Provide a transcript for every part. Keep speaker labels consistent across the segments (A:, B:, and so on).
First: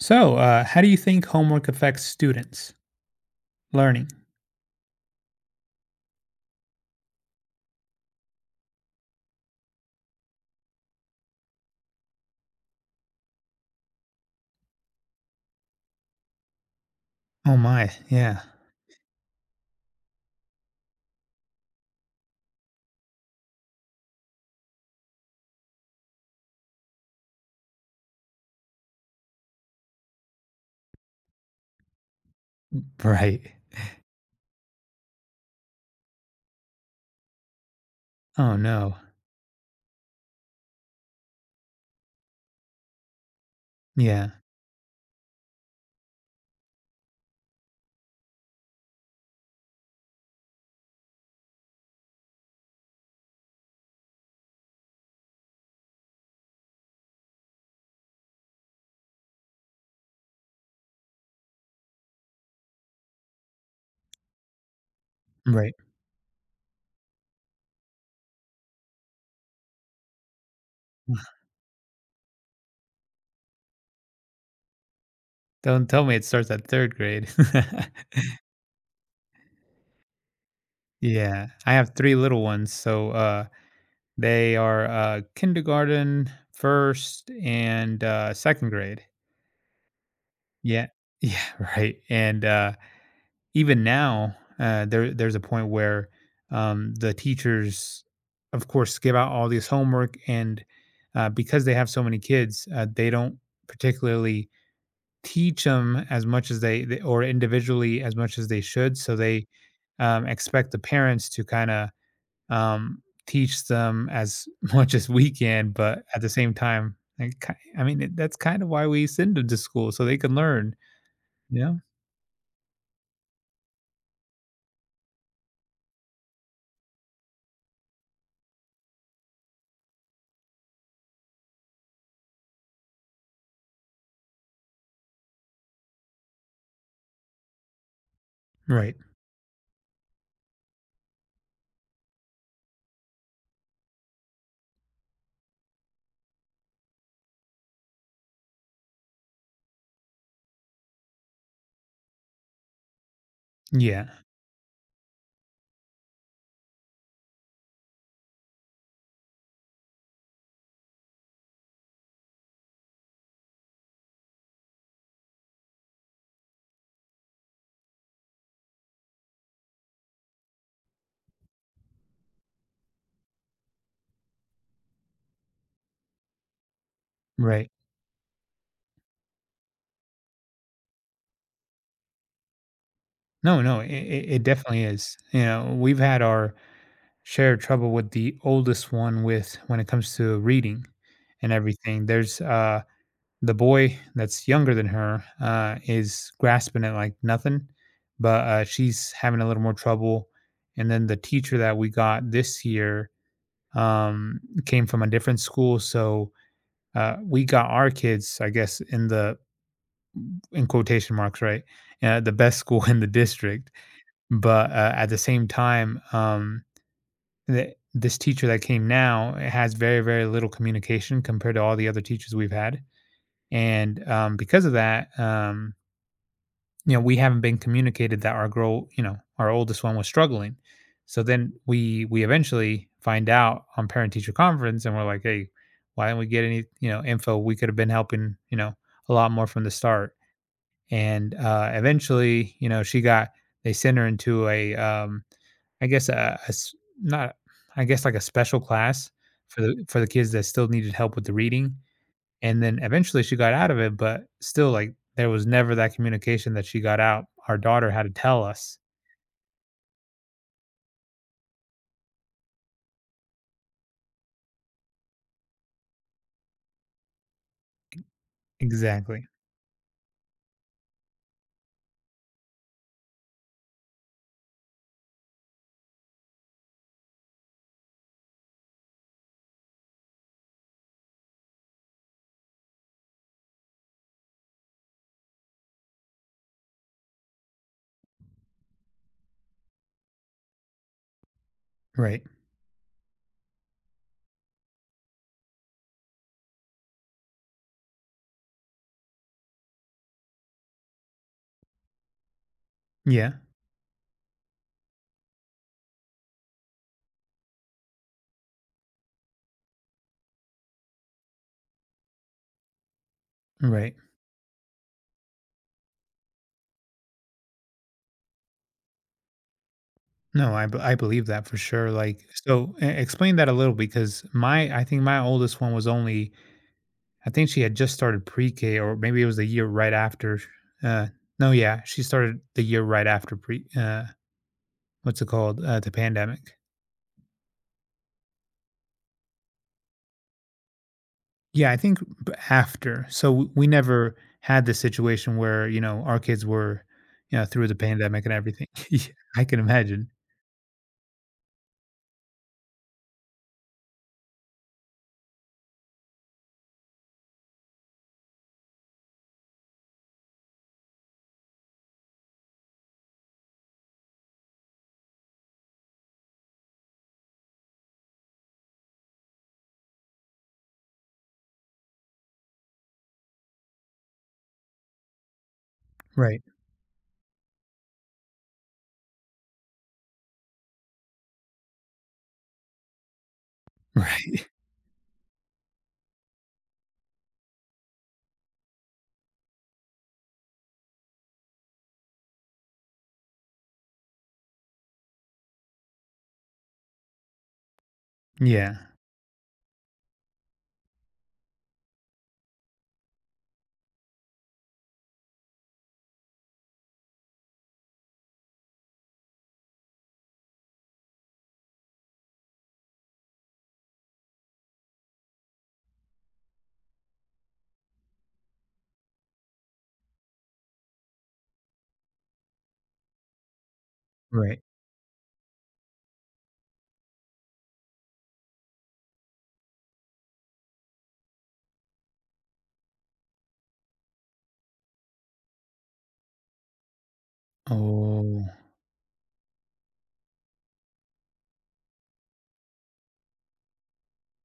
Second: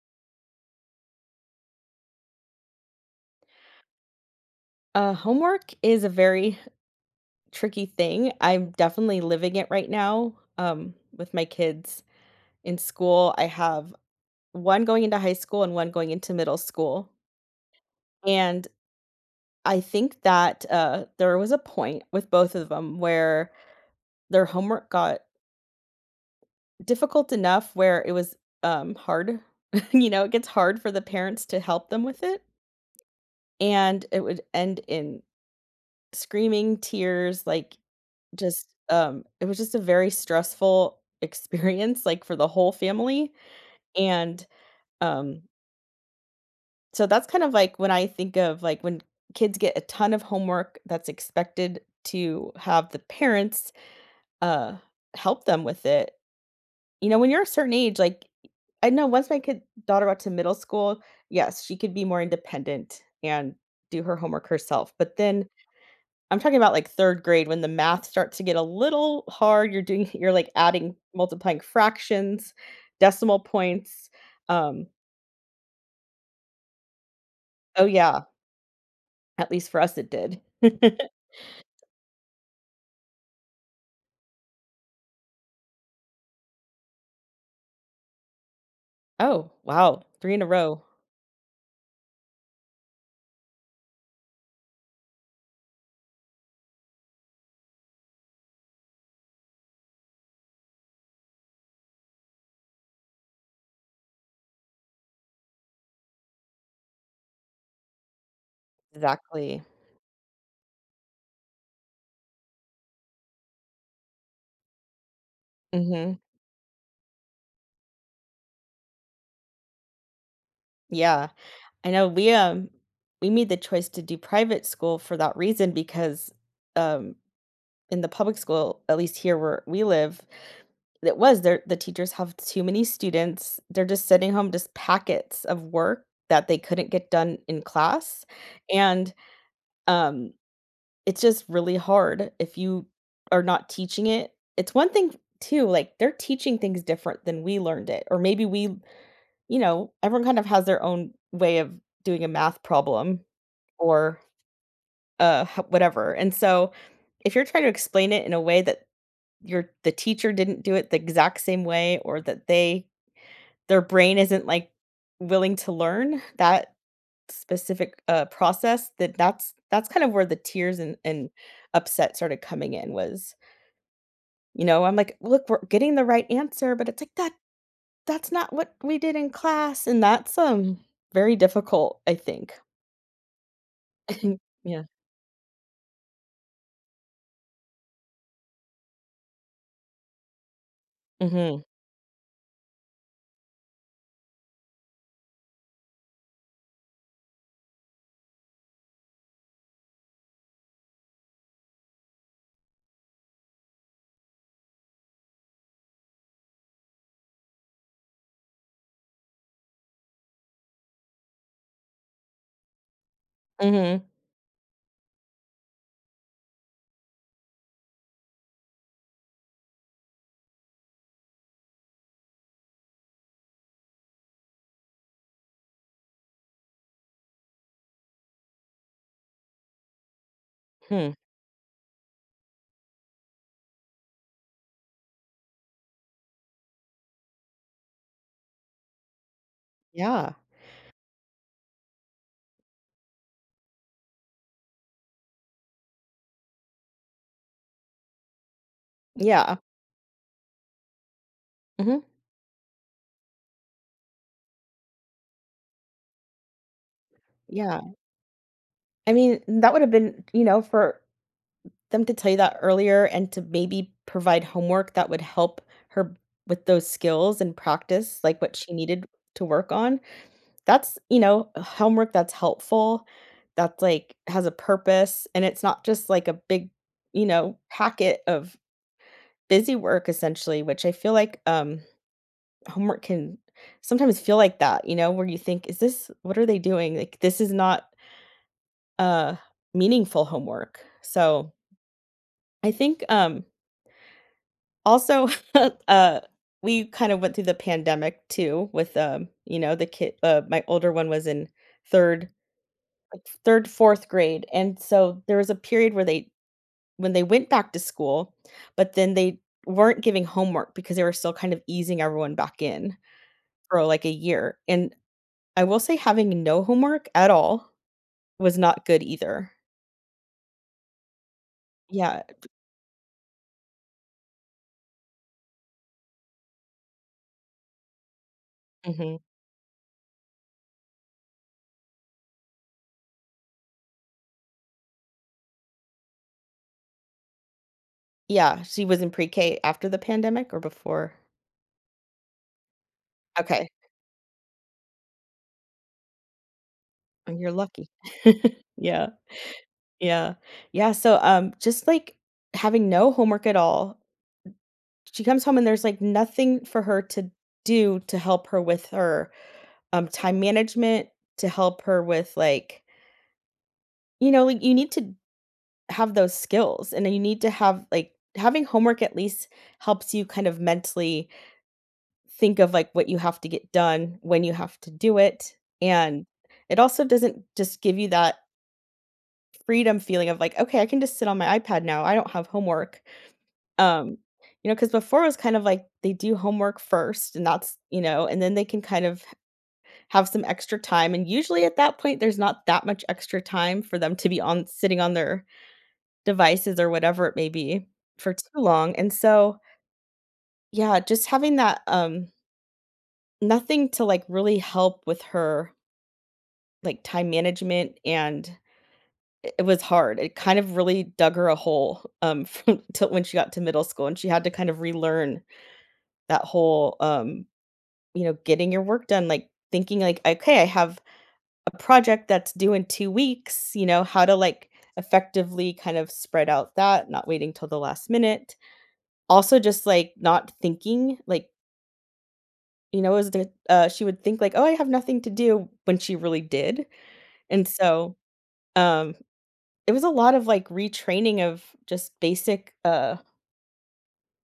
A: So, how do you think homework affects students' learning?
B: Homework is a very tricky thing. I'm definitely living it right now with my kids in school. I have one going into high school and one going into middle school.
A: Oh my, yeah.
B: And I think that there was a point with both of them where their homework got difficult enough where it was hard. It gets hard for the parents to help them with it.
A: Right.
B: And it would end in screaming, tears, like
A: Oh no.
B: It was just a very stressful experience, like, for the whole family,
A: Yeah.
B: and, um, so that's kind of like when I think of, like, when kids get a ton of homework that's expected to have the parents, uh, help them with it. You know, when you're a certain age, like, I know once my kid daughter got to middle school, yes, she could be more independent and do her homework herself. But then
A: Right.
B: I'm talking about, like, 3rd grade when the math starts to get a little hard, you're doing you're, like, adding, multiplying fractions, decimal points, um
A: Don't tell me it starts at third grade.
B: Oh, yeah, at least for us it did.
A: Yeah. I have three little ones, so they are kindergarten, first, and second grade.
B: Oh, wow, 3 in a row.
A: Yeah. Yeah, right. And even now, there's a point where the teachers, of course, give out all this homework, and because they have so many kids, they don't particularly teach them as much as they or individually as much as they should. So they
B: Exactly.
A: expect the parents to kind of teach them as much as we can, but
B: Mhm.
A: at the same time, like, that's kind of why we send them to school so they can learn.
B: Yeah.
A: Yeah.
B: I know we we made the choice to do private school for that reason because, um, in the public school, at least here where we live, it was the teachers have too many students. They're just sending home just packets of work that they couldn't get done in class,
A: Right.
B: and, um, it's just really hard if you are not teaching it. It's one thing too, like, they're teaching things different than we learned it, or maybe we you know, everyone kind of has their own way of doing a math problem
A: Yeah.
B: or, ho whatever, and so, if you're trying to explain it in a way that your the teacher didn't do it the exact same way, or that they their brain isn't, like, willing to learn that specific, process, that's kind of where the tears and upset started coming in was, you know, I'm like, "Look, we're getting the right answer," but it's like, "That
A: Right.
B: that's not what we did in class," and that's, very difficult, I think.
A: No, it
B: Yeah.
A: definitely is. You know, we've had our share of trouble with the oldest one with when it comes to reading and
B: Mhm.
A: everything. There's, the boy that's younger than her, is grasping it like nothing, but, she's having a little more trouble, and then the teacher that we got this year, um, came from a different school, so, we got our kids, I guess, in the in quotation marks, right? The best school in the district,
B: Mhm.
A: but at the same time, this teacher that came now has very little communication compared to all the other teachers we've had, and because of that, you know, we haven't been communicated that our girl, you know, our oldest one was struggling.
B: Hmm.
A: So then we eventually find out on parent teacher conference, and we're like, "Hey, why didn't we get any, you know, info? We could have been helping, you know, a lot more from the start."
B: Yeah.
A: And eventually, you know, she got they sent her into a, I guess a s- not, I guess like a special class
B: Yeah.
A: for the kids that still needed help with the reading.
B: Mhm.
A: And then eventually she got out of it, but still, like there was never that communication that she got out. Our
B: Yeah,
A: daughter had to tell us
B: I mean, that would have been, you know, for them to tell you that earlier and to maybe provide homework that would help her with those skills and practice, like, what she needed
A: exactly.
B: to work on. That's, you know, homework that's helpful, that's, like, has a purpose, and it's not just, like, a big, you know, packet of busy work essentially, which I feel like, homework can sometimes feel like that, you know, where you think, "Is this what are they doing?" Like, this is not, uh, meaningful homework. So,
A: Right.
B: I think, also, uh, we kind of went through the pandemic too with, you know, the kid my older one was in 3rd
A: Yeah.
B: 3rd, 4th grade, and so there was a period where they when they went back to school, but then they weren't giving homework because they were still kind of easing everyone back in for,
A: Right.
B: like, a year, and I will say having no homework at all was not good either.
A: No, I believe that for sure. Like,
B: Yeah,
A: so explain that a little because my, I think my oldest one was only I think she had just started pre-K, or
B: mhm.
A: maybe it was the year right after. Uh, no, yeah, she started the year right after pre. What's it called? The pandemic.
B: Yeah, she was in pre-K after the pandemic or before?
A: Yeah, I think after. So we
B: Okay,
A: never had the situation where, you know, our kids were,
B: oh,
A: you know,
B: you're
A: through the
B: lucky.
A: pandemic and everything. Yeah,
B: Yeah.
A: I can imagine.
B: Yeah. Yeah, so, just, like, having no homework at all, she comes home and there's, like, nothing for her to do to help her with her, time management, to help her with, like you know, like, you need to have those skills, and then you need to have, like having homework at least helps you kind of mentally think of, like, what you have to get done, when you have to do it, and
A: Right.
B: it also doesn't just give you that freedom feeling of like, "Okay, I can just sit on my iPad now, I don't have homework." Um,
A: Right.
B: you know, because before it was kind of like they do homework first and that's you know, and then they can kind of have some extra time, and usually at that point, there's not that much extra time for them to be on sitting on their devices or whatever it may be for too
A: Yeah.
B: long, and so, yeah, just having that, nothing to, like, really help with her, like, time management and it was hard. It kind of really dug her a hole, from till when she got to middle school, and she had to kind of relearn that whole, you know, getting your work done, like, thinking, like, "Okay, I have a project that's due in 2 weeks," you know, how to,
A: Right.
B: like, effectively kind of spread out that, not waiting till the last minute. Also just, like, not thinking, like, you know, is the she would think, like, "Oh, I have nothing to do," when she really did, and so,
A: Oh.
B: um, it was a lot of, like, retraining of just basic,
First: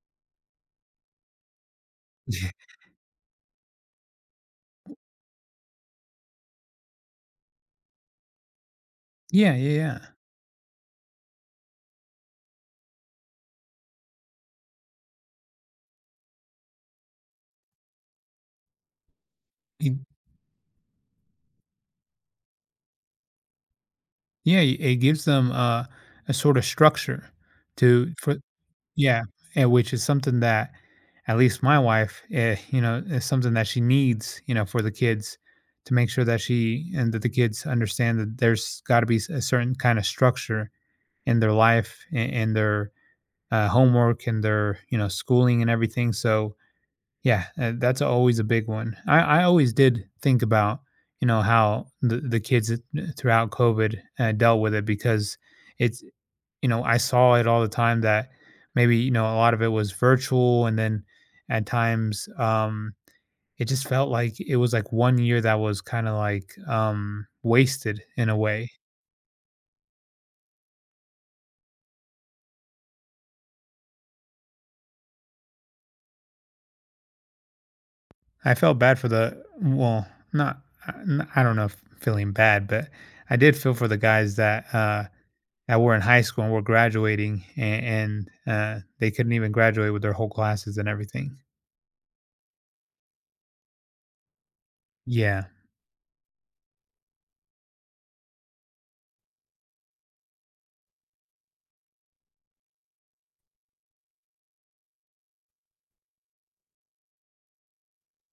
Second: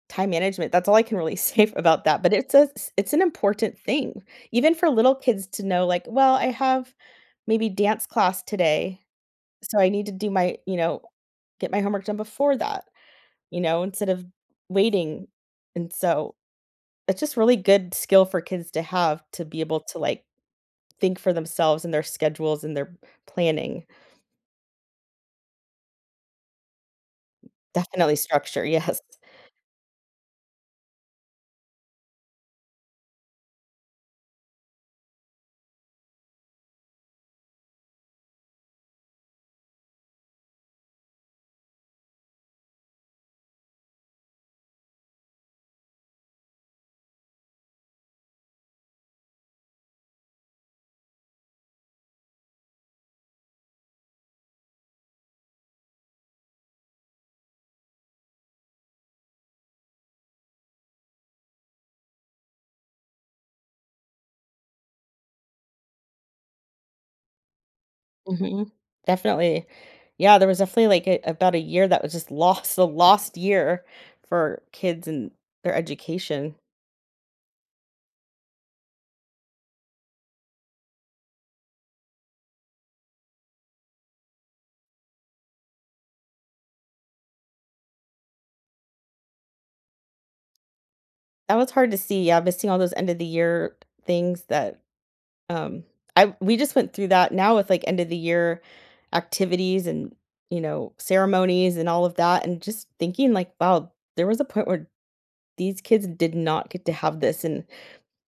B: time management, that's all I can really say about that, but
A: Yeah.
B: it's an important thing, even for little kids to know, like, "Well, I have maybe dance class today,
A: Yeah. Yeah.
B: so I
A: Yeah.
B: need to do my" you know, "get my homework done before that," you know, instead of waiting, and so, it's just really good skill for kids to have to be able
A: It,
B: to, like, think for themselves and their schedules and their planning.
A: yeah. It gives them a sort of structure to
B: Definitely
A: for
B: structure, yes.
A: yeah, and which is something that at least my wife, eh, you know, is something that she needs, you know, for the kids to make sure that she and that the kids understand that there's got to be a certain kind of structure in their life and their homework and their, you know, schooling and everything. So, yeah, that's always a big one. I always did think about, you know, how the kids throughout COVID dealt with it because it's, you know, I saw it all the time that maybe, you know, a lot of it was virtual and then at times it just felt like it was like one year that was kind of like wasted in a way.
B: Mhm. Definitely. Yeah, there was definitely like about a year that was just lost, the lost year for kids and their education.
A: I felt bad for the well, not I n- I don't know if feeling bad, but I did feel for the guys that that were in high school and were graduating and, they couldn't even graduate with their whole classes and everything.
B: That was hard to see. Yeah, missing all those end of the year things that
A: Yeah.
B: um I we just went through that now with like end of the year activities and you know ceremonies and all of that, and just thinking like wow, there was a point where these kids did not get to have this, and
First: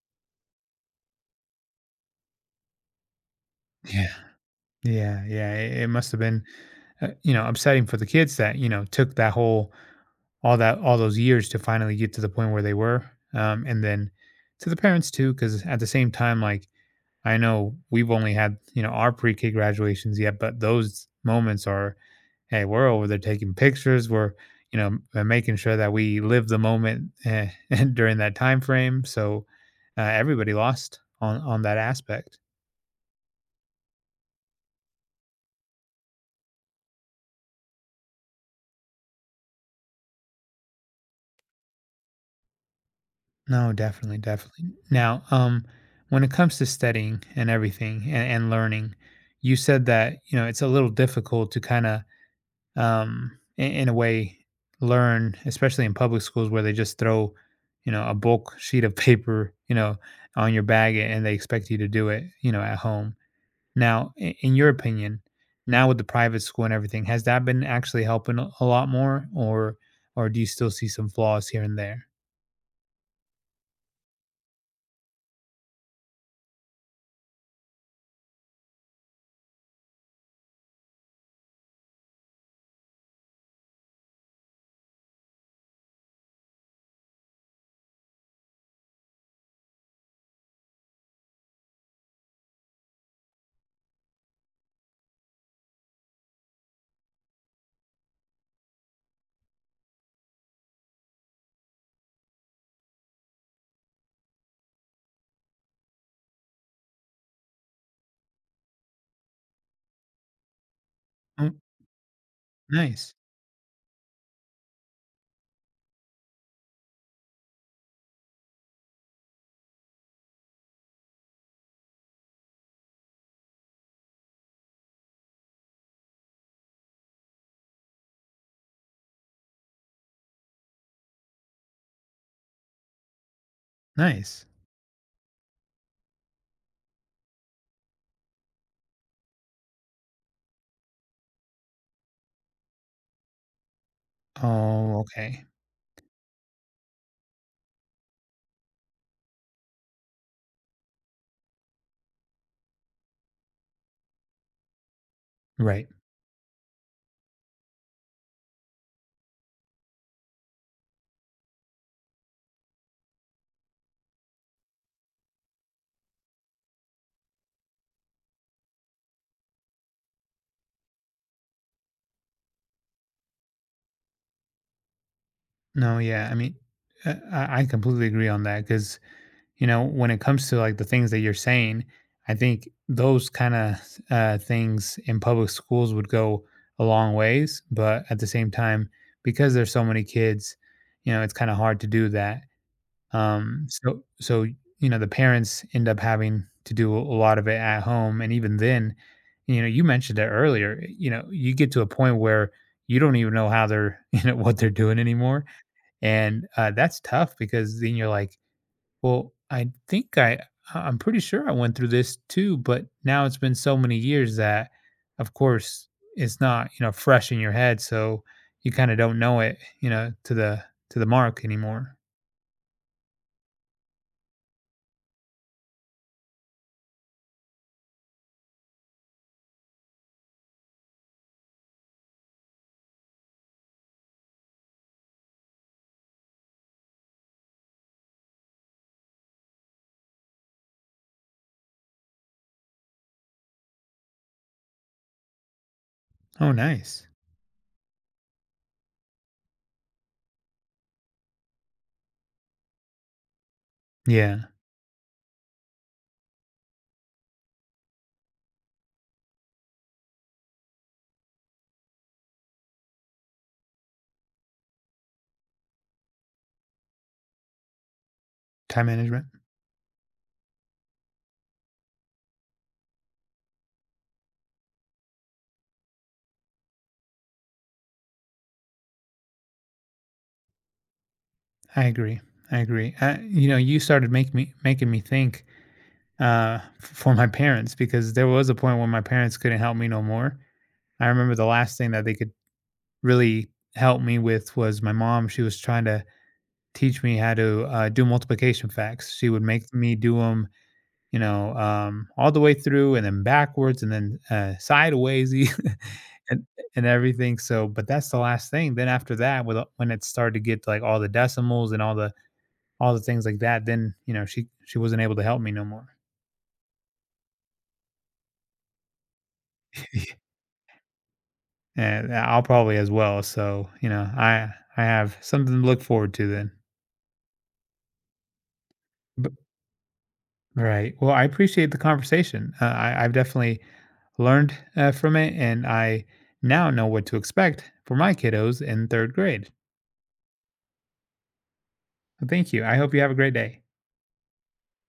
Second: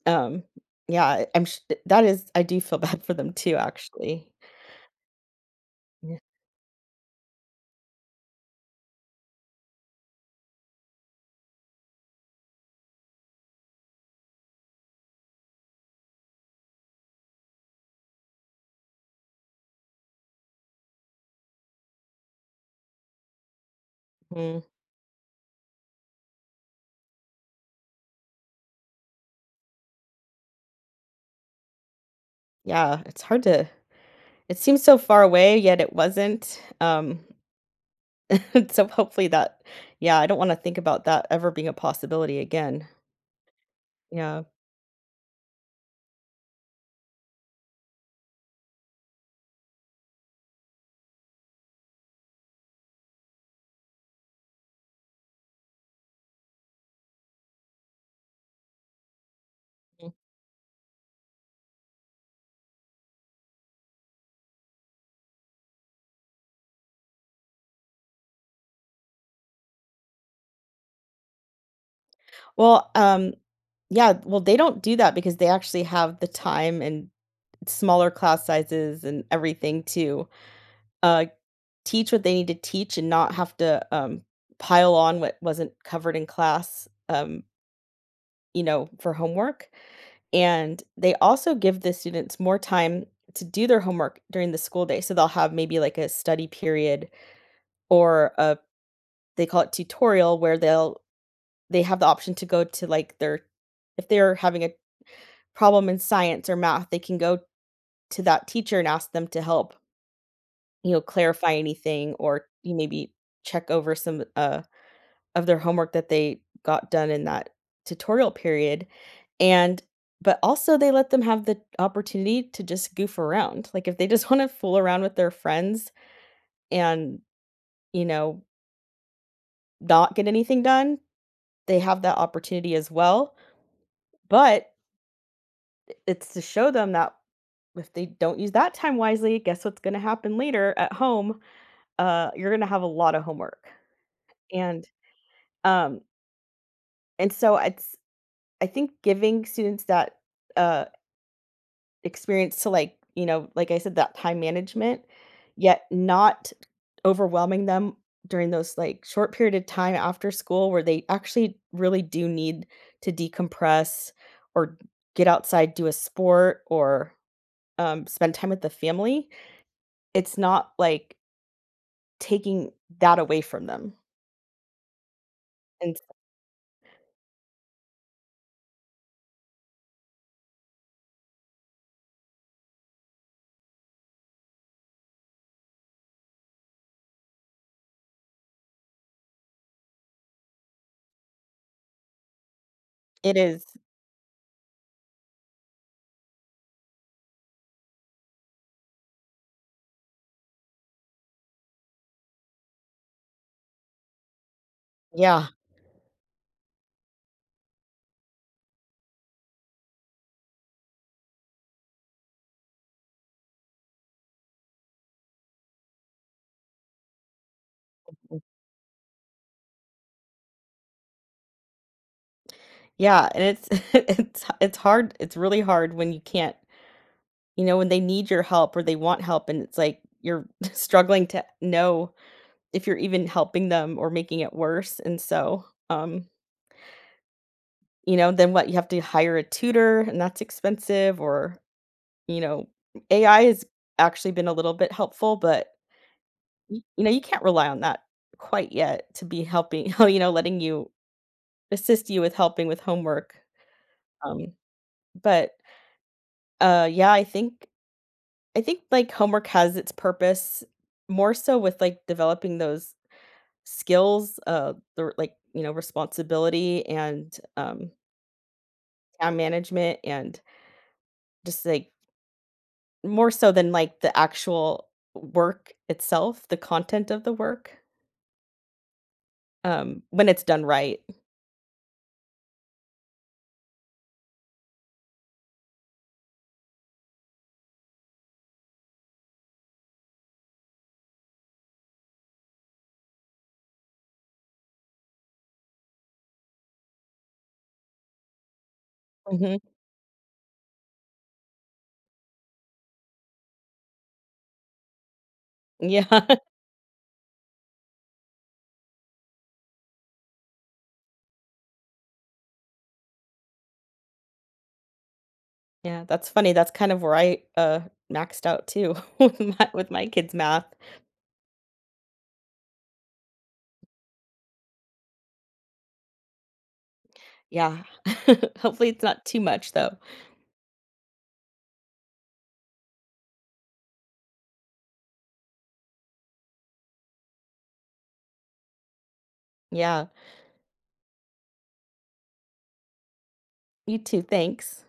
B: um yeah, that is, I do feel bad for them too
A: Yeah.
B: actually.
A: Yeah. Yeah. It must
B: Yeah.
A: have been you know, upsetting for the kids that, you know, took that whole all that all those years to finally get to the point where they were. And then to the parents too, because at the same time, like I know we've only had, you know, our pre-K graduations yet, but those moments are, hey, we're over there taking pictures, we're,
B: Mhm.
A: you know, making sure that we live the moment eh, during that time frame. So everybody lost on that aspect.
B: Yeah, it's hard to it seems so far away, yet it wasn't. So hopefully that yeah, I don't wanna think about that ever being a possibility again.
A: No, definitely,
B: Yeah.
A: definitely. Now, when it comes to studying and everything and learning, you said that you know it's a little difficult to kind of, um, in a way, learn, especially in public schools where they just throw, you know, a bulk sheet of paper, you know, on your bag and they expect you to do it, you know, at home. Now, in your opinion, now with the private school and everything, has that been actually helping a lot more, or do you still see some flaws here and there?
B: Well, yeah, well, they don't do that because they actually have the time and smaller class sizes and everything too. uh, Teach what they need to teach and not have to pile on what wasn't covered in class, you know, for homework. And they also give the students more time to do their homework during the school day. So they'll have maybe like a study period or a they call it tutorial where they have the option to go to like their if they're having a problem in science or math, they can go to that teacher and ask them to help, you know,
A: Oh,
B: clarify anything, or you maybe
A: nice,
B: check over some of their homework that they got done in that tutorial period, and but also they let them have the opportunity to just goof around. Like, if they just wanna fool around with their friends and, you know, not get anything done, they have that opportunity as well,
A: nice.
B: but it's to show them that if they don't use that time wisely, guess what's gonna happen later at home? You're gonna have a lot of homework, and,
A: Oh, okay.
B: um, and so it's I think giving students that, uh experience to like you know like I said that time management, yet
A: Right.
B: not overwhelming them during those like short period of time after school, where they actually really do need to decompress or get outside, do a sport, or spend time with the family, it's not like taking that away from them and
A: No, yeah. I mean, I completely agree on that because, you know, when it comes to like the things that you're saying, I think those kind of things in public schools would go a long ways. But at the same time, because there's so many kids, you know, it's kind of hard to do that.
B: it
A: Um,
B: is
A: so so, you know, the parents end up having to do a lot of it at home, and even then, you know, you mentioned it earlier, you know, you get to a point where you don't even know how they're you know, what they're doing anymore,
B: yeah
A: and, that's tough because then you're like, "Well, I think I I'm pretty sure I went through this too, but now it's been so many years that, of course, it's not, you know, fresh in your head, so
B: Mm,
A: you kinda don't know it, you know, to the mark anymore."
B: yeah, and it's it's hard. It's really hard when you can't, you know, when they need your help or they want help and it's like you're struggling to know if you're even helping them or making it worse. And so, um, you know, then what? You have to hire a tutor and that's expensive, or, you know, AI has actually been a little bit helpful, but
A: Oh,
B: y you
A: nice.
B: know, you can't rely on that quite yet to be helping you know, letting you assist you with helping with homework, um,
A: Yeah.
B: but, yeah, I think, like, homework has its purpose more so with, like, developing those skills, like, you know, responsibility, and, um,
A: Time management.
B: time management, and just, like, more so than, like, the actual work itself, the content of the work, when it's done right.
A: I agree. I agree. You know, you started make me making me think for my parents because there was a point when my parents couldn't help me no more. I remember the last thing that they could really help me with was my mom. She was trying to teach me how to do multiplication facts. She would
B: Mhm.
A: make me do them, you know, all the way through and then backwards and then sideways
B: Yeah.
A: and and everything. So, but that's the last thing. Then after that, with when it started to get to, like, all the decimals and all the things like that, then, you know, she wasn't able to help me no more,
B: Yeah, that's funny, that's kind of where I, maxed out too with my kids' math.
A: and I'll probably as well. So, you know, I have something to look forward to then.
B: Yeah. Hopefully, it's not
A: But,
B: too much, though.
A: right. Well, I appreciate the conversation. I've definitely learned from it, and I now know what to expect for my kiddos in third grade.
B: Yeah.
A: Thank you. I hope you have a great day.
B: You too, thanks.